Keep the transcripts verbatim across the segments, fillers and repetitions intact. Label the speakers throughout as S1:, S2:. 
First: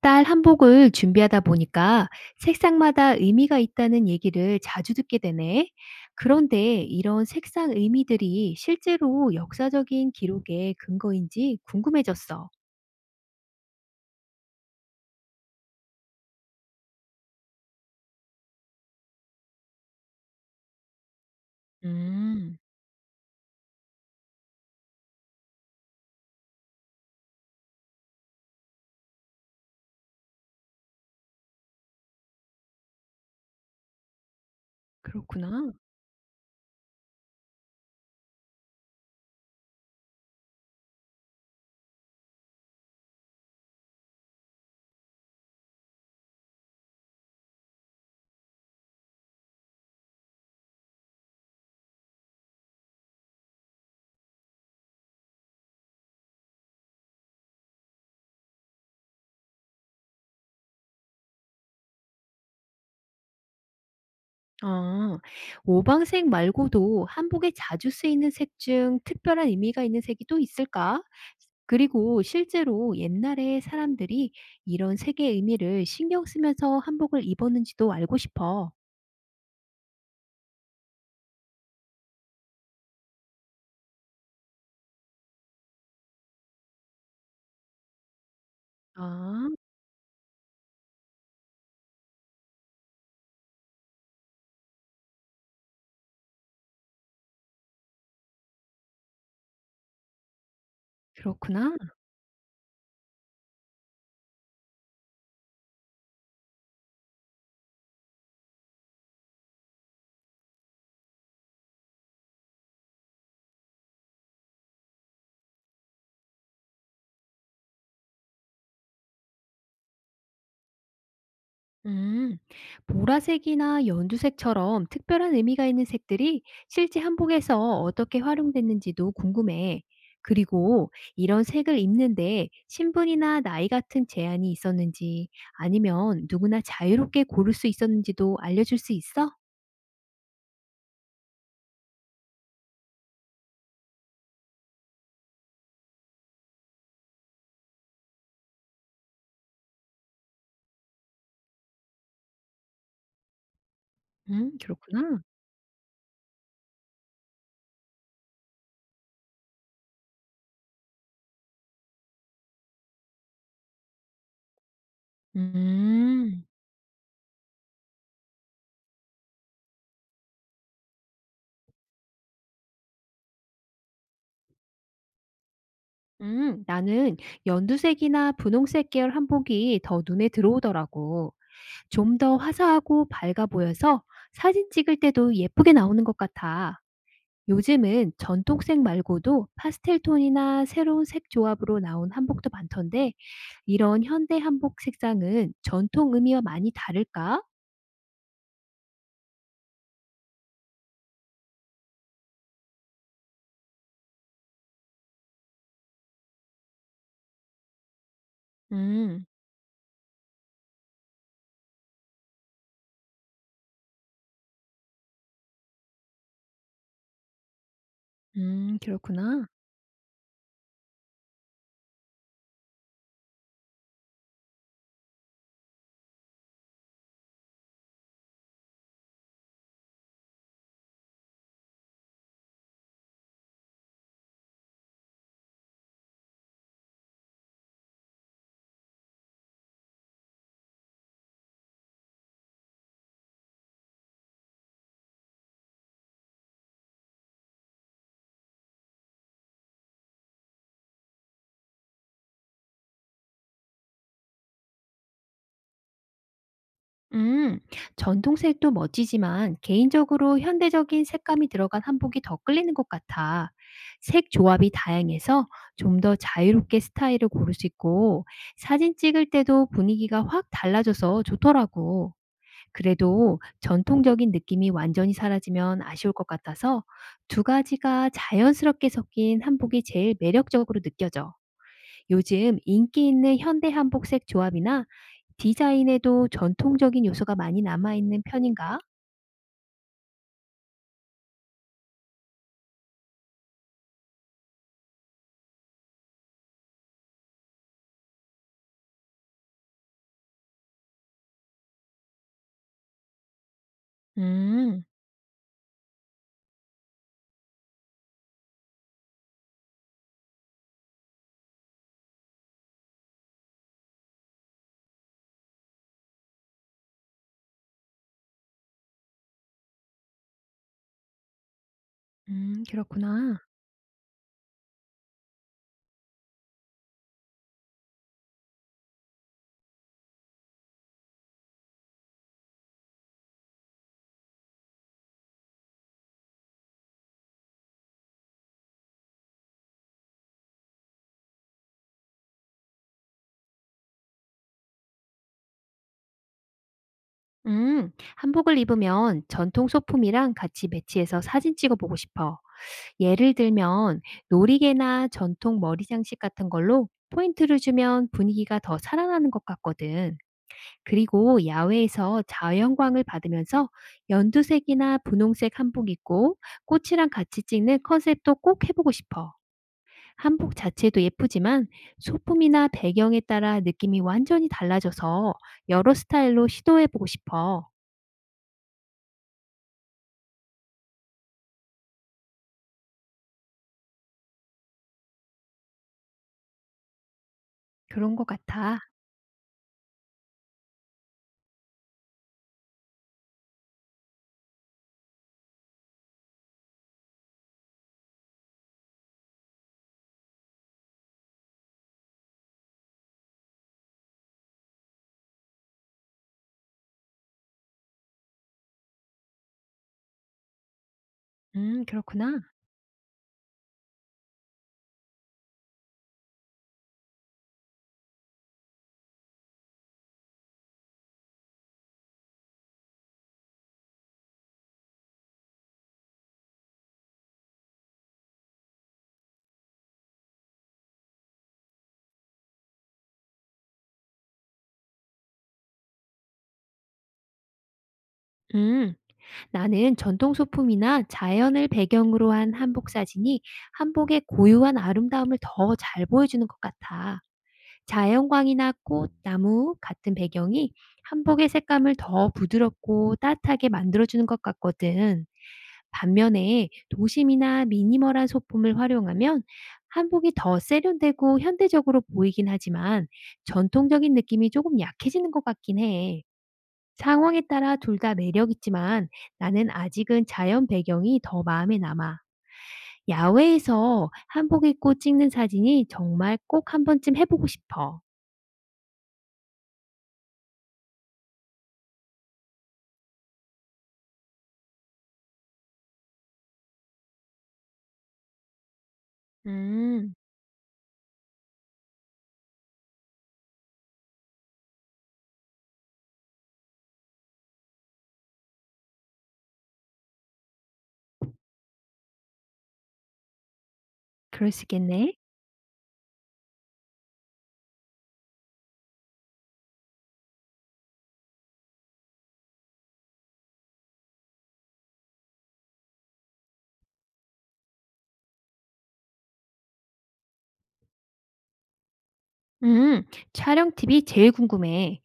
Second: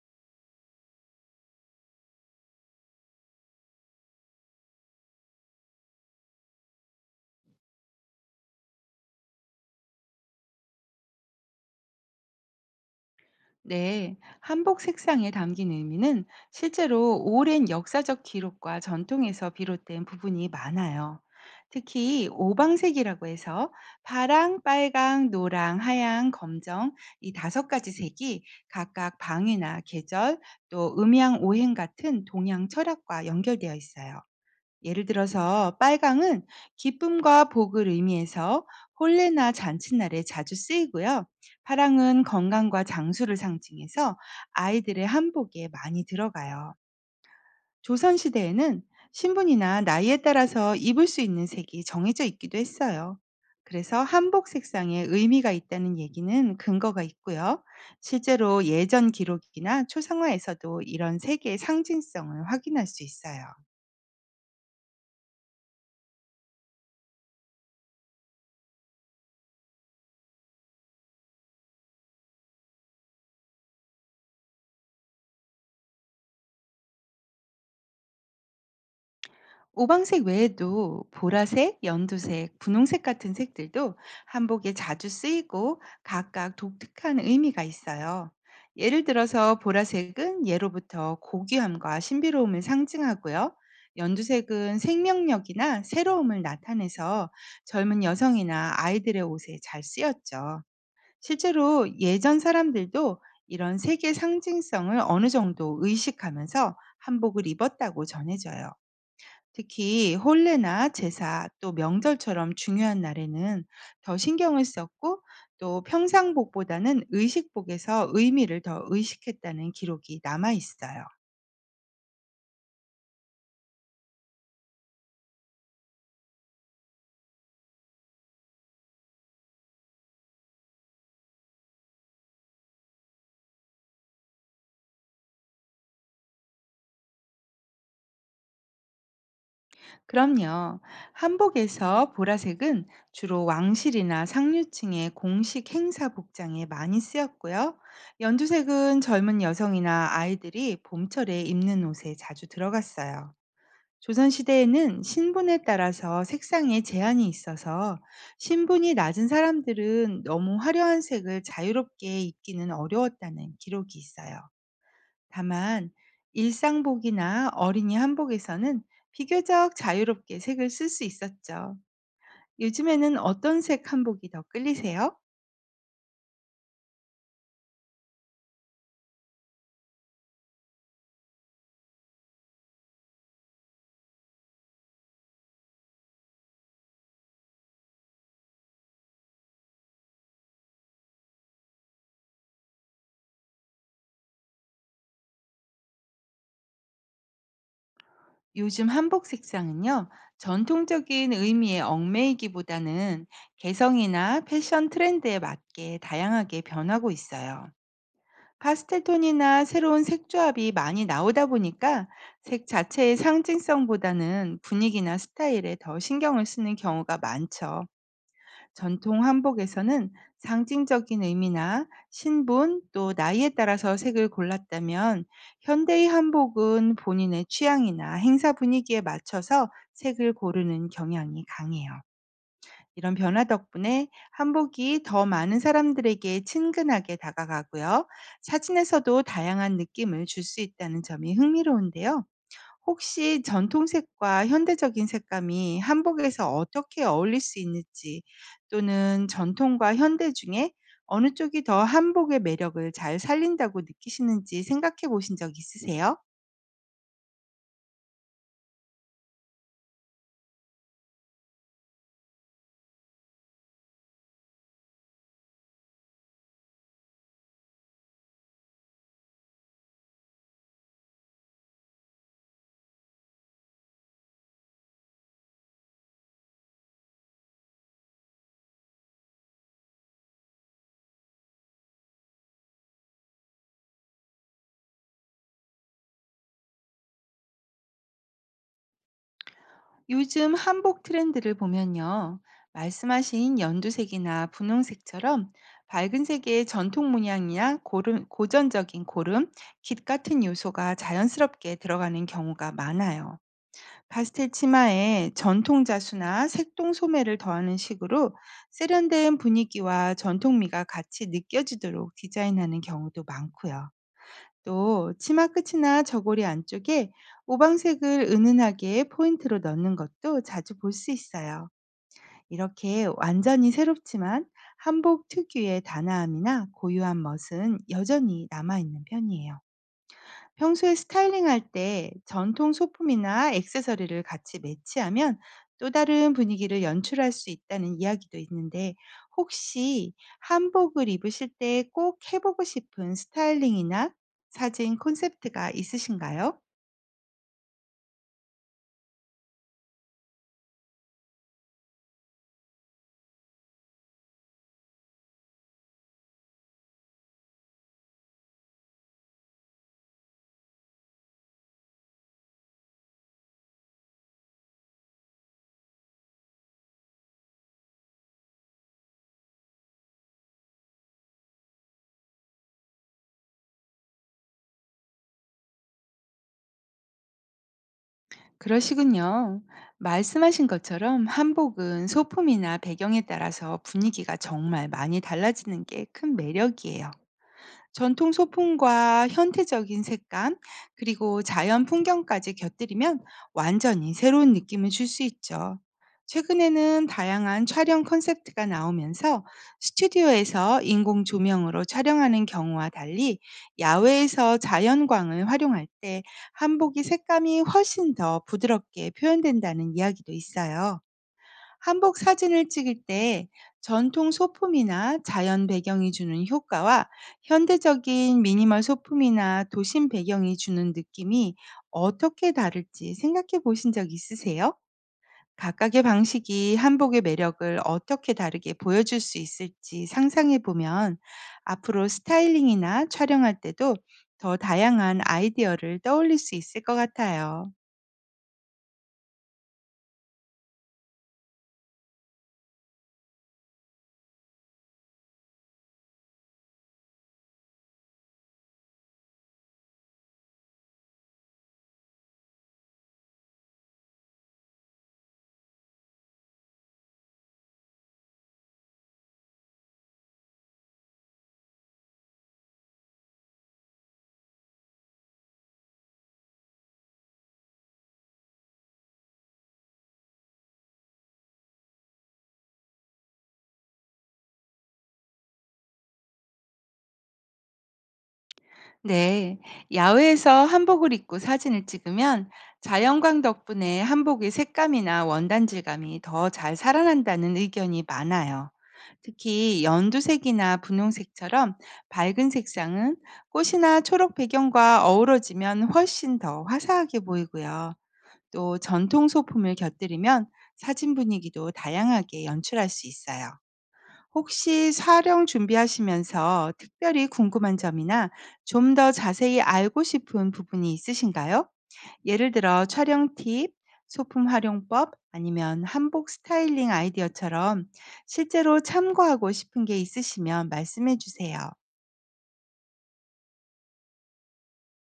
S1: 딸 한복을 준비하다 보니까 색상마다 의미가 있다는 얘기를 자주 듣게 되네. 그런데 이런 색상 의미들이 실제로 역사적인 기록의 근거인지 궁금해졌어.
S2: 네, 한복 색상에 담긴 의미는 실제로 오랜 역사적 기록과 전통에서 비롯된 부분이 많아요. 특히
S1: 음,
S2: 오방색이라고 해서 파랑, 빨강, 노랑, 하양, 검정 이 다섯 가지 색이 각각 방위나 계절 또 음양 오행 같은 동양 철학과 연결되어 있어요. 예를
S1: 그렇구나.
S2: 들어서 빨강은 기쁨과 복을 의미해서 혼례나 잔칫날에 자주 쓰이고요. 파랑은 건강과 장수를 상징해서 아이들의 한복에 많이 들어가요. 조선시대에는 신분이나 나이에 따라서 입을 수 있는 색이 정해져 있기도 했어요. 그래서 한복 색상에 의미가 있다는 얘기는 근거가 있고요. 실제로 예전 기록이나 초상화에서도 이런 색의 상징성을 확인할 수 있어요.
S1: 아, 오방색 말고도 한복에 자주 쓰이는 색 중 특별한 의미가 있는 색이 또 있을까? 그리고 실제로 옛날에 사람들이 이런 색의 의미를 신경 쓰면서 한복을 입었는지도 알고 싶어.
S2: 오방색 외에도 보라색, 연두색, 분홍색 같은 색들도 한복에 자주 쓰이고 각각 독특한 의미가 있어요. 예를
S1: 아.
S2: 들어서 보라색은 예로부터 고귀함과 신비로움을 상징하고요. 연두색은 생명력이나 새로움을 나타내서 젊은 여성이나 아이들의 옷에 잘 쓰였죠.
S1: 그렇구나.
S2: 실제로 예전 사람들도 이런 색의 상징성을 어느 정도 의식하면서 한복을 입었다고 전해져요. 특히 혼례나 제사 또 명절처럼 중요한 날에는 더 신경을 썼고 또 평상복보다는 의식복에서 의미를 더 의식했다는 기록이 남아 있어요.
S1: 음, 보라색이나 연두색처럼 특별한 의미가 있는 색들이 실제 한복에서 어떻게 활용됐는지도 궁금해. 그리고 이런 색을 입는데 신분이나 나이 같은 제한이 있었는지 아니면 누구나 자유롭게 고를 수 있었는지도 알려줄 수 있어?
S2: 그럼요. 한복에서 보라색은 주로 왕실이나 상류층의 공식 행사 복장에 많이 쓰였고요. 연두색은 젊은 여성이나 아이들이 봄철에 입는 옷에 자주 들어갔어요.
S1: 음,
S2: 조선시대에는
S1: 그렇구나.
S2: 신분에 따라서 색상에 제한이 있어서 신분이 낮은 사람들은 너무 화려한 색을 자유롭게 입기는 어려웠다는 기록이 있어요. 다만
S1: 음.
S2: 일상복이나 어린이 한복에서는 비교적 자유롭게 색을 쓸 수 있었죠. 요즘에는 어떤 색 한복이 더 끌리세요?
S1: 음, 나는 연두색이나 분홍색 계열 한복이 더 눈에 들어오더라고. 좀 더 화사하고 밝아 보여서 사진 찍을 때도 예쁘게 나오는 것 같아. 요즘은 전통색 말고도 파스텔 톤이나 새로운 색 조합으로 나온 한복도 많던데, 이런 현대 한복 색상은 전통 의미와 많이 다를까?
S2: 요즘 한복 색상은요, 전통적인 의미의 얽매이기보다는 개성이나 패션 트렌드에 맞게 다양하게 변하고 있어요.
S1: 음,
S2: 파스텔톤이나 새로운 색조합이 많이 나오다 보니까 색 자체의 상징성보다는 분위기나 스타일에 더 신경을 쓰는 경우가 많죠.
S1: 음,
S2: 전통
S1: 그렇구나.
S2: 한복에서는 상징적인 의미나 신분 또 나이에 따라서 색을 골랐다면 현대의 한복은 본인의 취향이나 행사 분위기에 맞춰서 색을 고르는 경향이 강해요. 이런 변화 덕분에 한복이 더 많은 사람들에게 친근하게 다가가고요. 사진에서도 다양한 느낌을 줄 수 있다는 점이 흥미로운데요. 혹시 전통색과 현대적인 색감이 한복에서 어떻게 어울릴 수 있는지 또는 전통과 현대 중에 어느 쪽이 더 한복의 매력을 잘 살린다고 느끼시는지 생각해 보신 적 있으세요?
S1: 음, 전통색도 멋지지만 개인적으로 현대적인 색감이 들어간 한복이 더 끌리는 것 같아. 색 조합이 다양해서 좀 더 자유롭게 스타일을 고를 수 있고 사진 찍을 때도 분위기가 확 달라져서 좋더라고. 그래도 전통적인 느낌이 완전히 사라지면 아쉬울 것 같아서 두 가지가 자연스럽게 섞인 한복이 제일 매력적으로 느껴져. 요즘 인기 있는 현대 한복색 조합이나 디자인에도 전통적인 요소가 많이 남아있는 편인가?
S2: 요즘 한복 트렌드를 보면요. 말씀하신 연두색이나 분홍색처럼 밝은 색의 전통 문양이나 고름, 고전적인 고름, 깃 같은 요소가 자연스럽게 들어가는 경우가 많아요. 파스텔
S1: 음,
S2: 치마에 전통 자수나 색동 소매를 더하는 식으로 세련된 분위기와 전통미가 같이 느껴지도록 디자인하는 경우도 많고요. 또 치마 끝이나 저고리 안쪽에 오방색을 은은하게 포인트로 넣는 것도 자주 볼 수 있어요.
S1: 음,
S2: 이렇게
S1: 그렇구나.
S2: 완전히 새롭지만 한복 특유의 단아함이나 고유한 멋은 여전히 남아 있는 편이에요. 평소에 스타일링할 때 전통 소품이나 액세서리를 같이 매치하면 또 다른 분위기를 연출할 수 있다는 이야기도 있는데 혹시 한복을 입으실 때 꼭 해보고 싶은 스타일링이나 사진 콘셉트가 있으신가요?
S1: 음, 한복을 입으면 전통 소품이랑 같이 매치해서 사진 찍어 보고 싶어. 예를 들면 놀이개나 전통 머리 장식 같은 걸로 포인트를 주면 분위기가 더 살아나는 것 같거든. 그리고 야외에서 자연광을 받으면서 연두색이나 분홍색 한복 입고 꽃이랑 같이 찍는 컨셉도 꼭 해보고 싶어. 한복 자체도 예쁘지만 소품이나 배경에 따라 느낌이 완전히 달라져서 여러 스타일로 시도해보고 싶어.
S2: 그러시군요. 말씀하신 것처럼 한복은 소품이나 배경에 따라서 분위기가 정말 많이 달라지는 게 큰 매력이에요.
S1: 그런 것
S2: 전통
S1: 같아.
S2: 소품과 현대적인 색감, 그리고 자연 풍경까지 곁들이면 완전히 새로운 느낌을 줄 수 있죠. 최근에는 다양한 촬영 컨셉트가 나오면서 스튜디오에서 인공 조명으로 촬영하는 경우와 달리 야외에서 자연광을 활용할 때 한복이 색감이 훨씬 더 부드럽게 표현된다는 이야기도 있어요.
S1: 음,
S2: 한복
S1: 그렇구나.
S2: 사진을 찍을 때 전통 소품이나 자연 배경이 주는 효과와 현대적인 미니멀 소품이나 도심 배경이 주는 느낌이 어떻게 다를지 생각해 보신 적 있으세요? 각각의 방식이 한복의 매력을 어떻게 다르게 보여줄 수 있을지 상상해 보면 앞으로 스타일링이나 촬영할 때도 더 다양한 아이디어를 떠올릴 수 있을 것 같아요.
S1: 음, 나는 전통 소품이나 자연을 배경으로 한 한복 사진이 한복의 고유한 아름다움을 더 잘 보여주는 것 같아. 자연광이나 꽃, 나무 같은 배경이 한복의 색감을 더 부드럽고 따뜻하게 만들어주는 것 같거든. 반면에 도심이나 미니멀한 소품을 활용하면 한복이 더 세련되고 현대적으로 보이긴 하지만 전통적인 느낌이 조금 약해지는 것 같긴 해. 상황에 따라 둘 다 매력 있지만 나는 아직은 자연 배경이 더 마음에 남아. 야외에서 한복 입고 찍는 사진이 정말 꼭 한 번쯤 해보고 싶어.
S2: 네, 야외에서 한복을 입고 사진을 찍으면 자연광 덕분에 한복의 색감이나 원단질감이 더 잘 살아난다는 의견이 많아요. 특히
S1: 음.
S2: 연두색이나 분홍색처럼 밝은 색상은 꽃이나 초록 배경과 어우러지면 훨씬 더 화사하게 보이고요. 또 전통 소품을 곁들이면 사진 분위기도 다양하게 연출할 수 있어요.
S1: 그럴 수
S2: 혹시
S1: 있겠네.
S2: 사령 준비하시면서 특별히 궁금한 점이나 좀 더 자세히 알고 싶은 부분이 있으신가요? 예를 들어 촬영 팁, 소품 활용법, 아니면 한복 스타일링 아이디어처럼 실제로 참고하고 싶은 게 있으시면 말씀해 주세요.
S1: 음, 촬영 팁이 제일 궁금해.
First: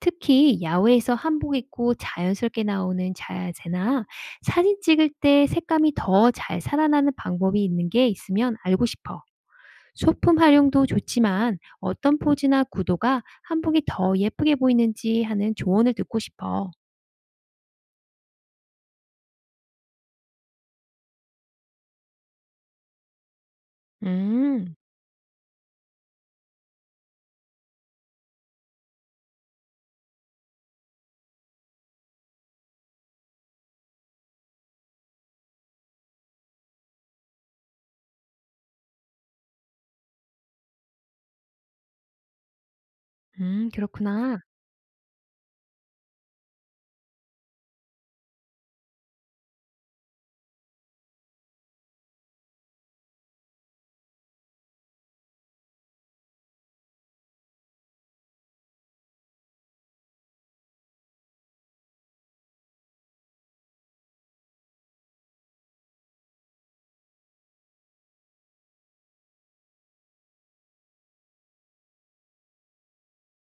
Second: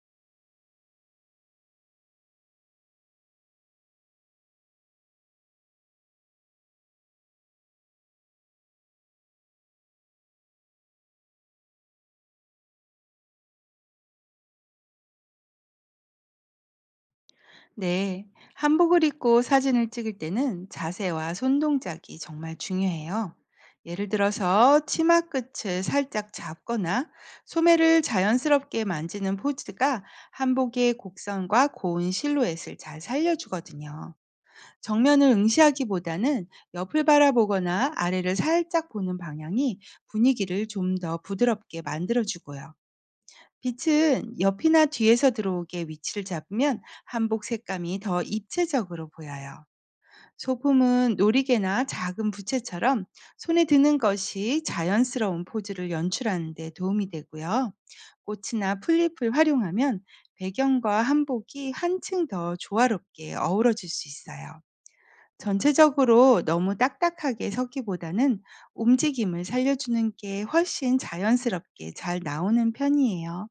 S1: 특히 야외에서 한복 입고 자연스럽게 나오는 자세나 사진 찍을 때 색감이 더 잘 살아나는 방법이 있는 게 있으면 알고 싶어. 소품 활용도 좋지만 어떤 포즈나 구도가 한복이 더 예쁘게 보이는지 하는 조언을 듣고 싶어.
S2: 네, 한복을 입고 사진을 찍을 때는 자세와 손 동작이 정말 중요해요. 예를
S1: 음,
S2: 들어서 치마 끝을 살짝 잡거나 소매를 자연스럽게 만지는 포즈가 한복의 곡선과 고운 실루엣을 잘 살려주거든요. 정면을 응시하기보다는 옆을 바라보거나 아래를 살짝 보는 방향이 분위기를 좀 더 부드럽게 만들어주고요.
S1: 음, 그렇구나.
S2: 빛은 옆이나 뒤에서 들어오게 위치를 잡으면 한복 색감이 더 입체적으로 보여요. 소품은 놀이개나 작은 부채처럼 손에 드는 것이 자연스러운 포즈를 연출하는 데 도움이 되고요. 꽃이나 풀잎을 활용하면 배경과 한복이 한층 더 조화롭게 어우러질 수 있어요. 전체적으로 너무 딱딱하게 서기보다는 움직임을 살려주는 게 훨씬 자연스럽게 잘 나오는 편이에요.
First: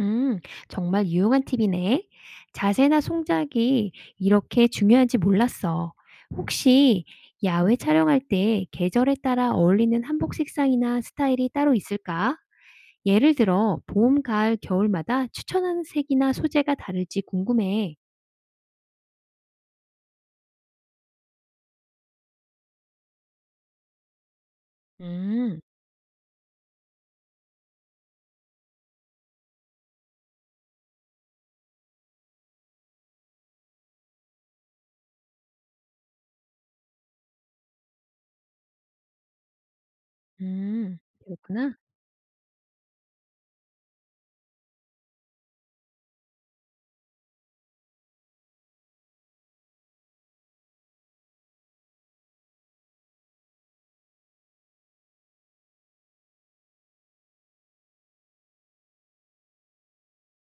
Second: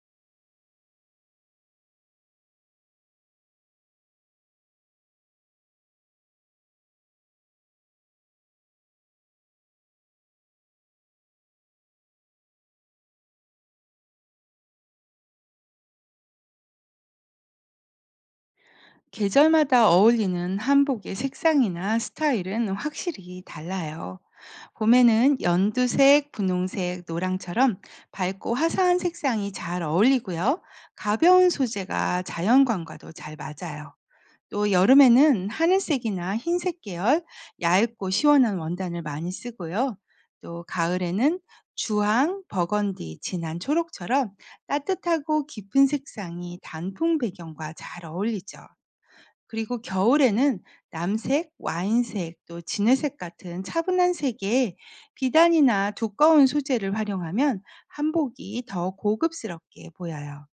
S1: 음, 정말 유용한 팁이네. 자세나 송작이 이렇게 중요한지 몰랐어. 혹시 야외 촬영할 때 계절에 따라 어울리는 한복 색상이나 스타일이 따로 있을까? 예를 들어, 봄, 가을, 겨울마다 추천하는 색이나 소재가 다를지 궁금해.
S2: 계절마다 어울리는 한복의 색상이나 스타일은 확실히 달라요. 봄에는
S1: 음,
S2: 연두색, 분홍색, 노랑처럼 밝고 화사한 색상이 잘 어울리고요. 가벼운 소재가 자연광과도 잘 맞아요. 또 여름에는 하늘색이나 흰색 계열, 얇고 시원한 원단을 많이 쓰고요. 또
S1: 음,
S2: 가을에는
S1: 그렇구나.
S2: 주황, 버건디, 진한 초록처럼 따뜻하고 깊은 색상이 단풍 배경과 잘 어울리죠. 그리고 겨울에는 남색, 와인색, 또 진회색 같은 차분한 색의 비단이나 두꺼운 소재를 활용하면 한복이 더 고급스럽게 보여요.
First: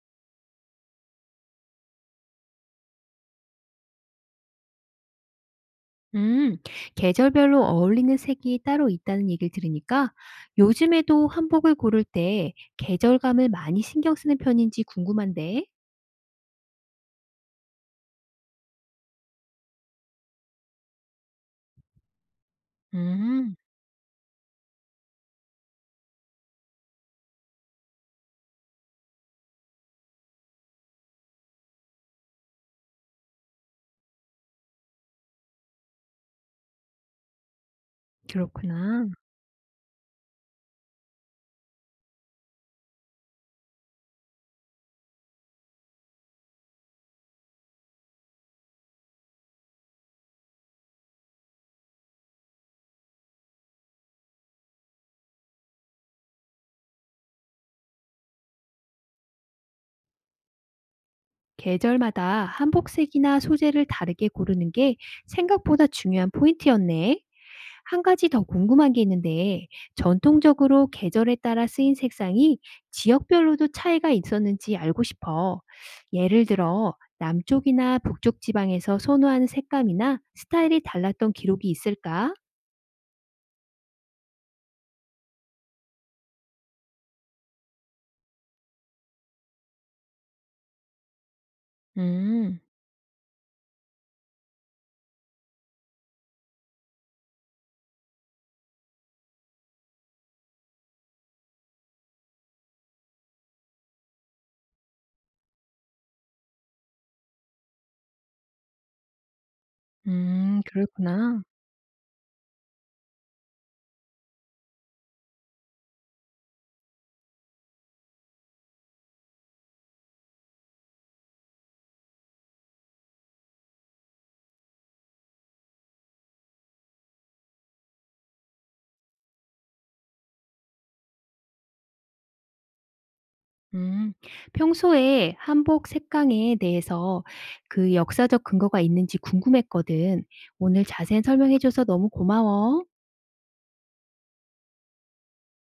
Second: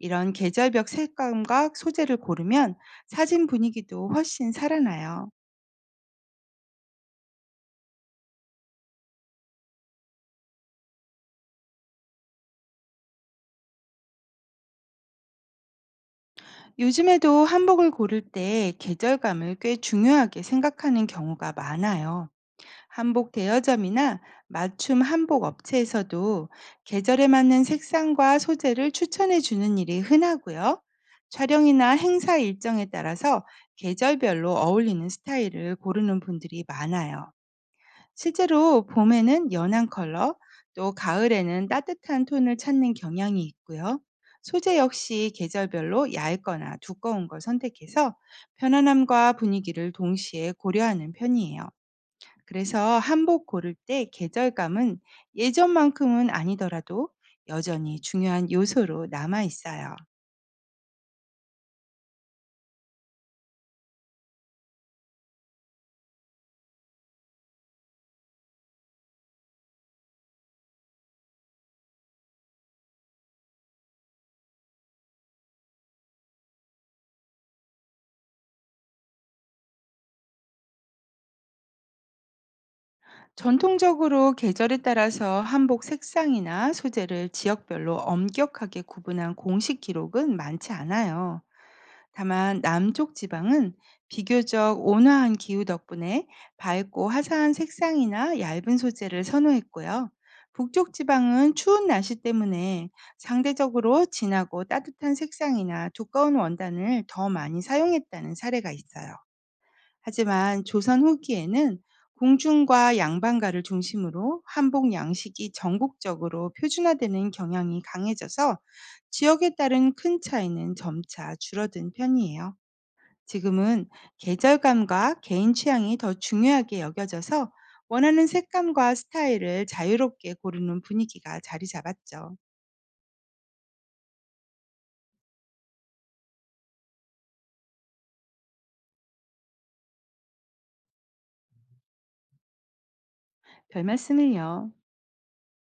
S2: 이런 계절별 색감과 소재를 고르면 사진 분위기도 훨씬 살아나요.
S1: 음, 계절별로 어울리는 색이 따로 있다는 얘기를 들으니까 요즘에도 한복을 고를 때 계절감을 많이 신경 쓰는 편인지 궁금한데.
S2: 요즘에도 한복을 고를 때 계절감을 꽤 중요하게 생각하는 경우가 많아요. 한복
S1: 음,
S2: 대여점이나 맞춤 한복 업체에서도 계절에 맞는 색상과 소재를 추천해 주는 일이 흔하고요. 촬영이나 행사 일정에 따라서 계절별로 어울리는 스타일을 고르는 분들이 많아요. 실제로
S1: 그렇구나.
S2: 봄에는 연한 컬러, 또 가을에는 따뜻한 톤을 찾는 경향이 있고요. 소재 역시 계절별로 얇거나 두꺼운 걸 선택해서 편안함과 분위기를 동시에 고려하는 편이에요. 그래서 한복 고를 때 계절감은 예전만큼은 아니더라도 여전히 중요한 요소로 남아 있어요.
S1: 계절마다 한복색이나 소재를 다르게 고르는 게 생각보다 중요한 포인트였네. 한 가지 더 궁금한 게 있는데, 전통적으로 계절에 따라 쓰인 색상이 지역별로도 차이가 있었는지 알고 싶어. 예를 들어, 남쪽이나 북쪽 지방에서 선호하는 색감이나 스타일이 달랐던 기록이 있을까?
S2: 전통적으로 계절에 따라서 한복 색상이나 소재를 지역별로 엄격하게 구분한 공식 기록은 많지 않아요.
S1: 음,
S2: 다만 남쪽 지방은 비교적 온화한 기후 덕분에 밝고 화사한 색상이나 얇은 소재를 선호했고요. 북쪽 지방은 추운 날씨 때문에 상대적으로 진하고 따뜻한 색상이나 두꺼운 원단을 더 많이 사용했다는 사례가 있어요.
S1: 음,
S2: 하지만 조선
S1: 그렇구나.
S2: 후기에는 공중과 양반가를 중심으로 한복 양식이 전국적으로 표준화되는 경향이 강해져서 지역에 따른 큰 차이는 점차 줄어든 편이에요. 지금은 계절감과 개인 취향이 더 중요하게 여겨져서 원하는 색감과 스타일을 자유롭게 고르는 분위기가 자리 잡았죠.
S1: 음, 평소에 한복 색감에 대해서 그 역사적 근거가 있는지 궁금했거든. 오늘 자세히 설명해줘서 너무 고마워.
S2: 별 말씀을요.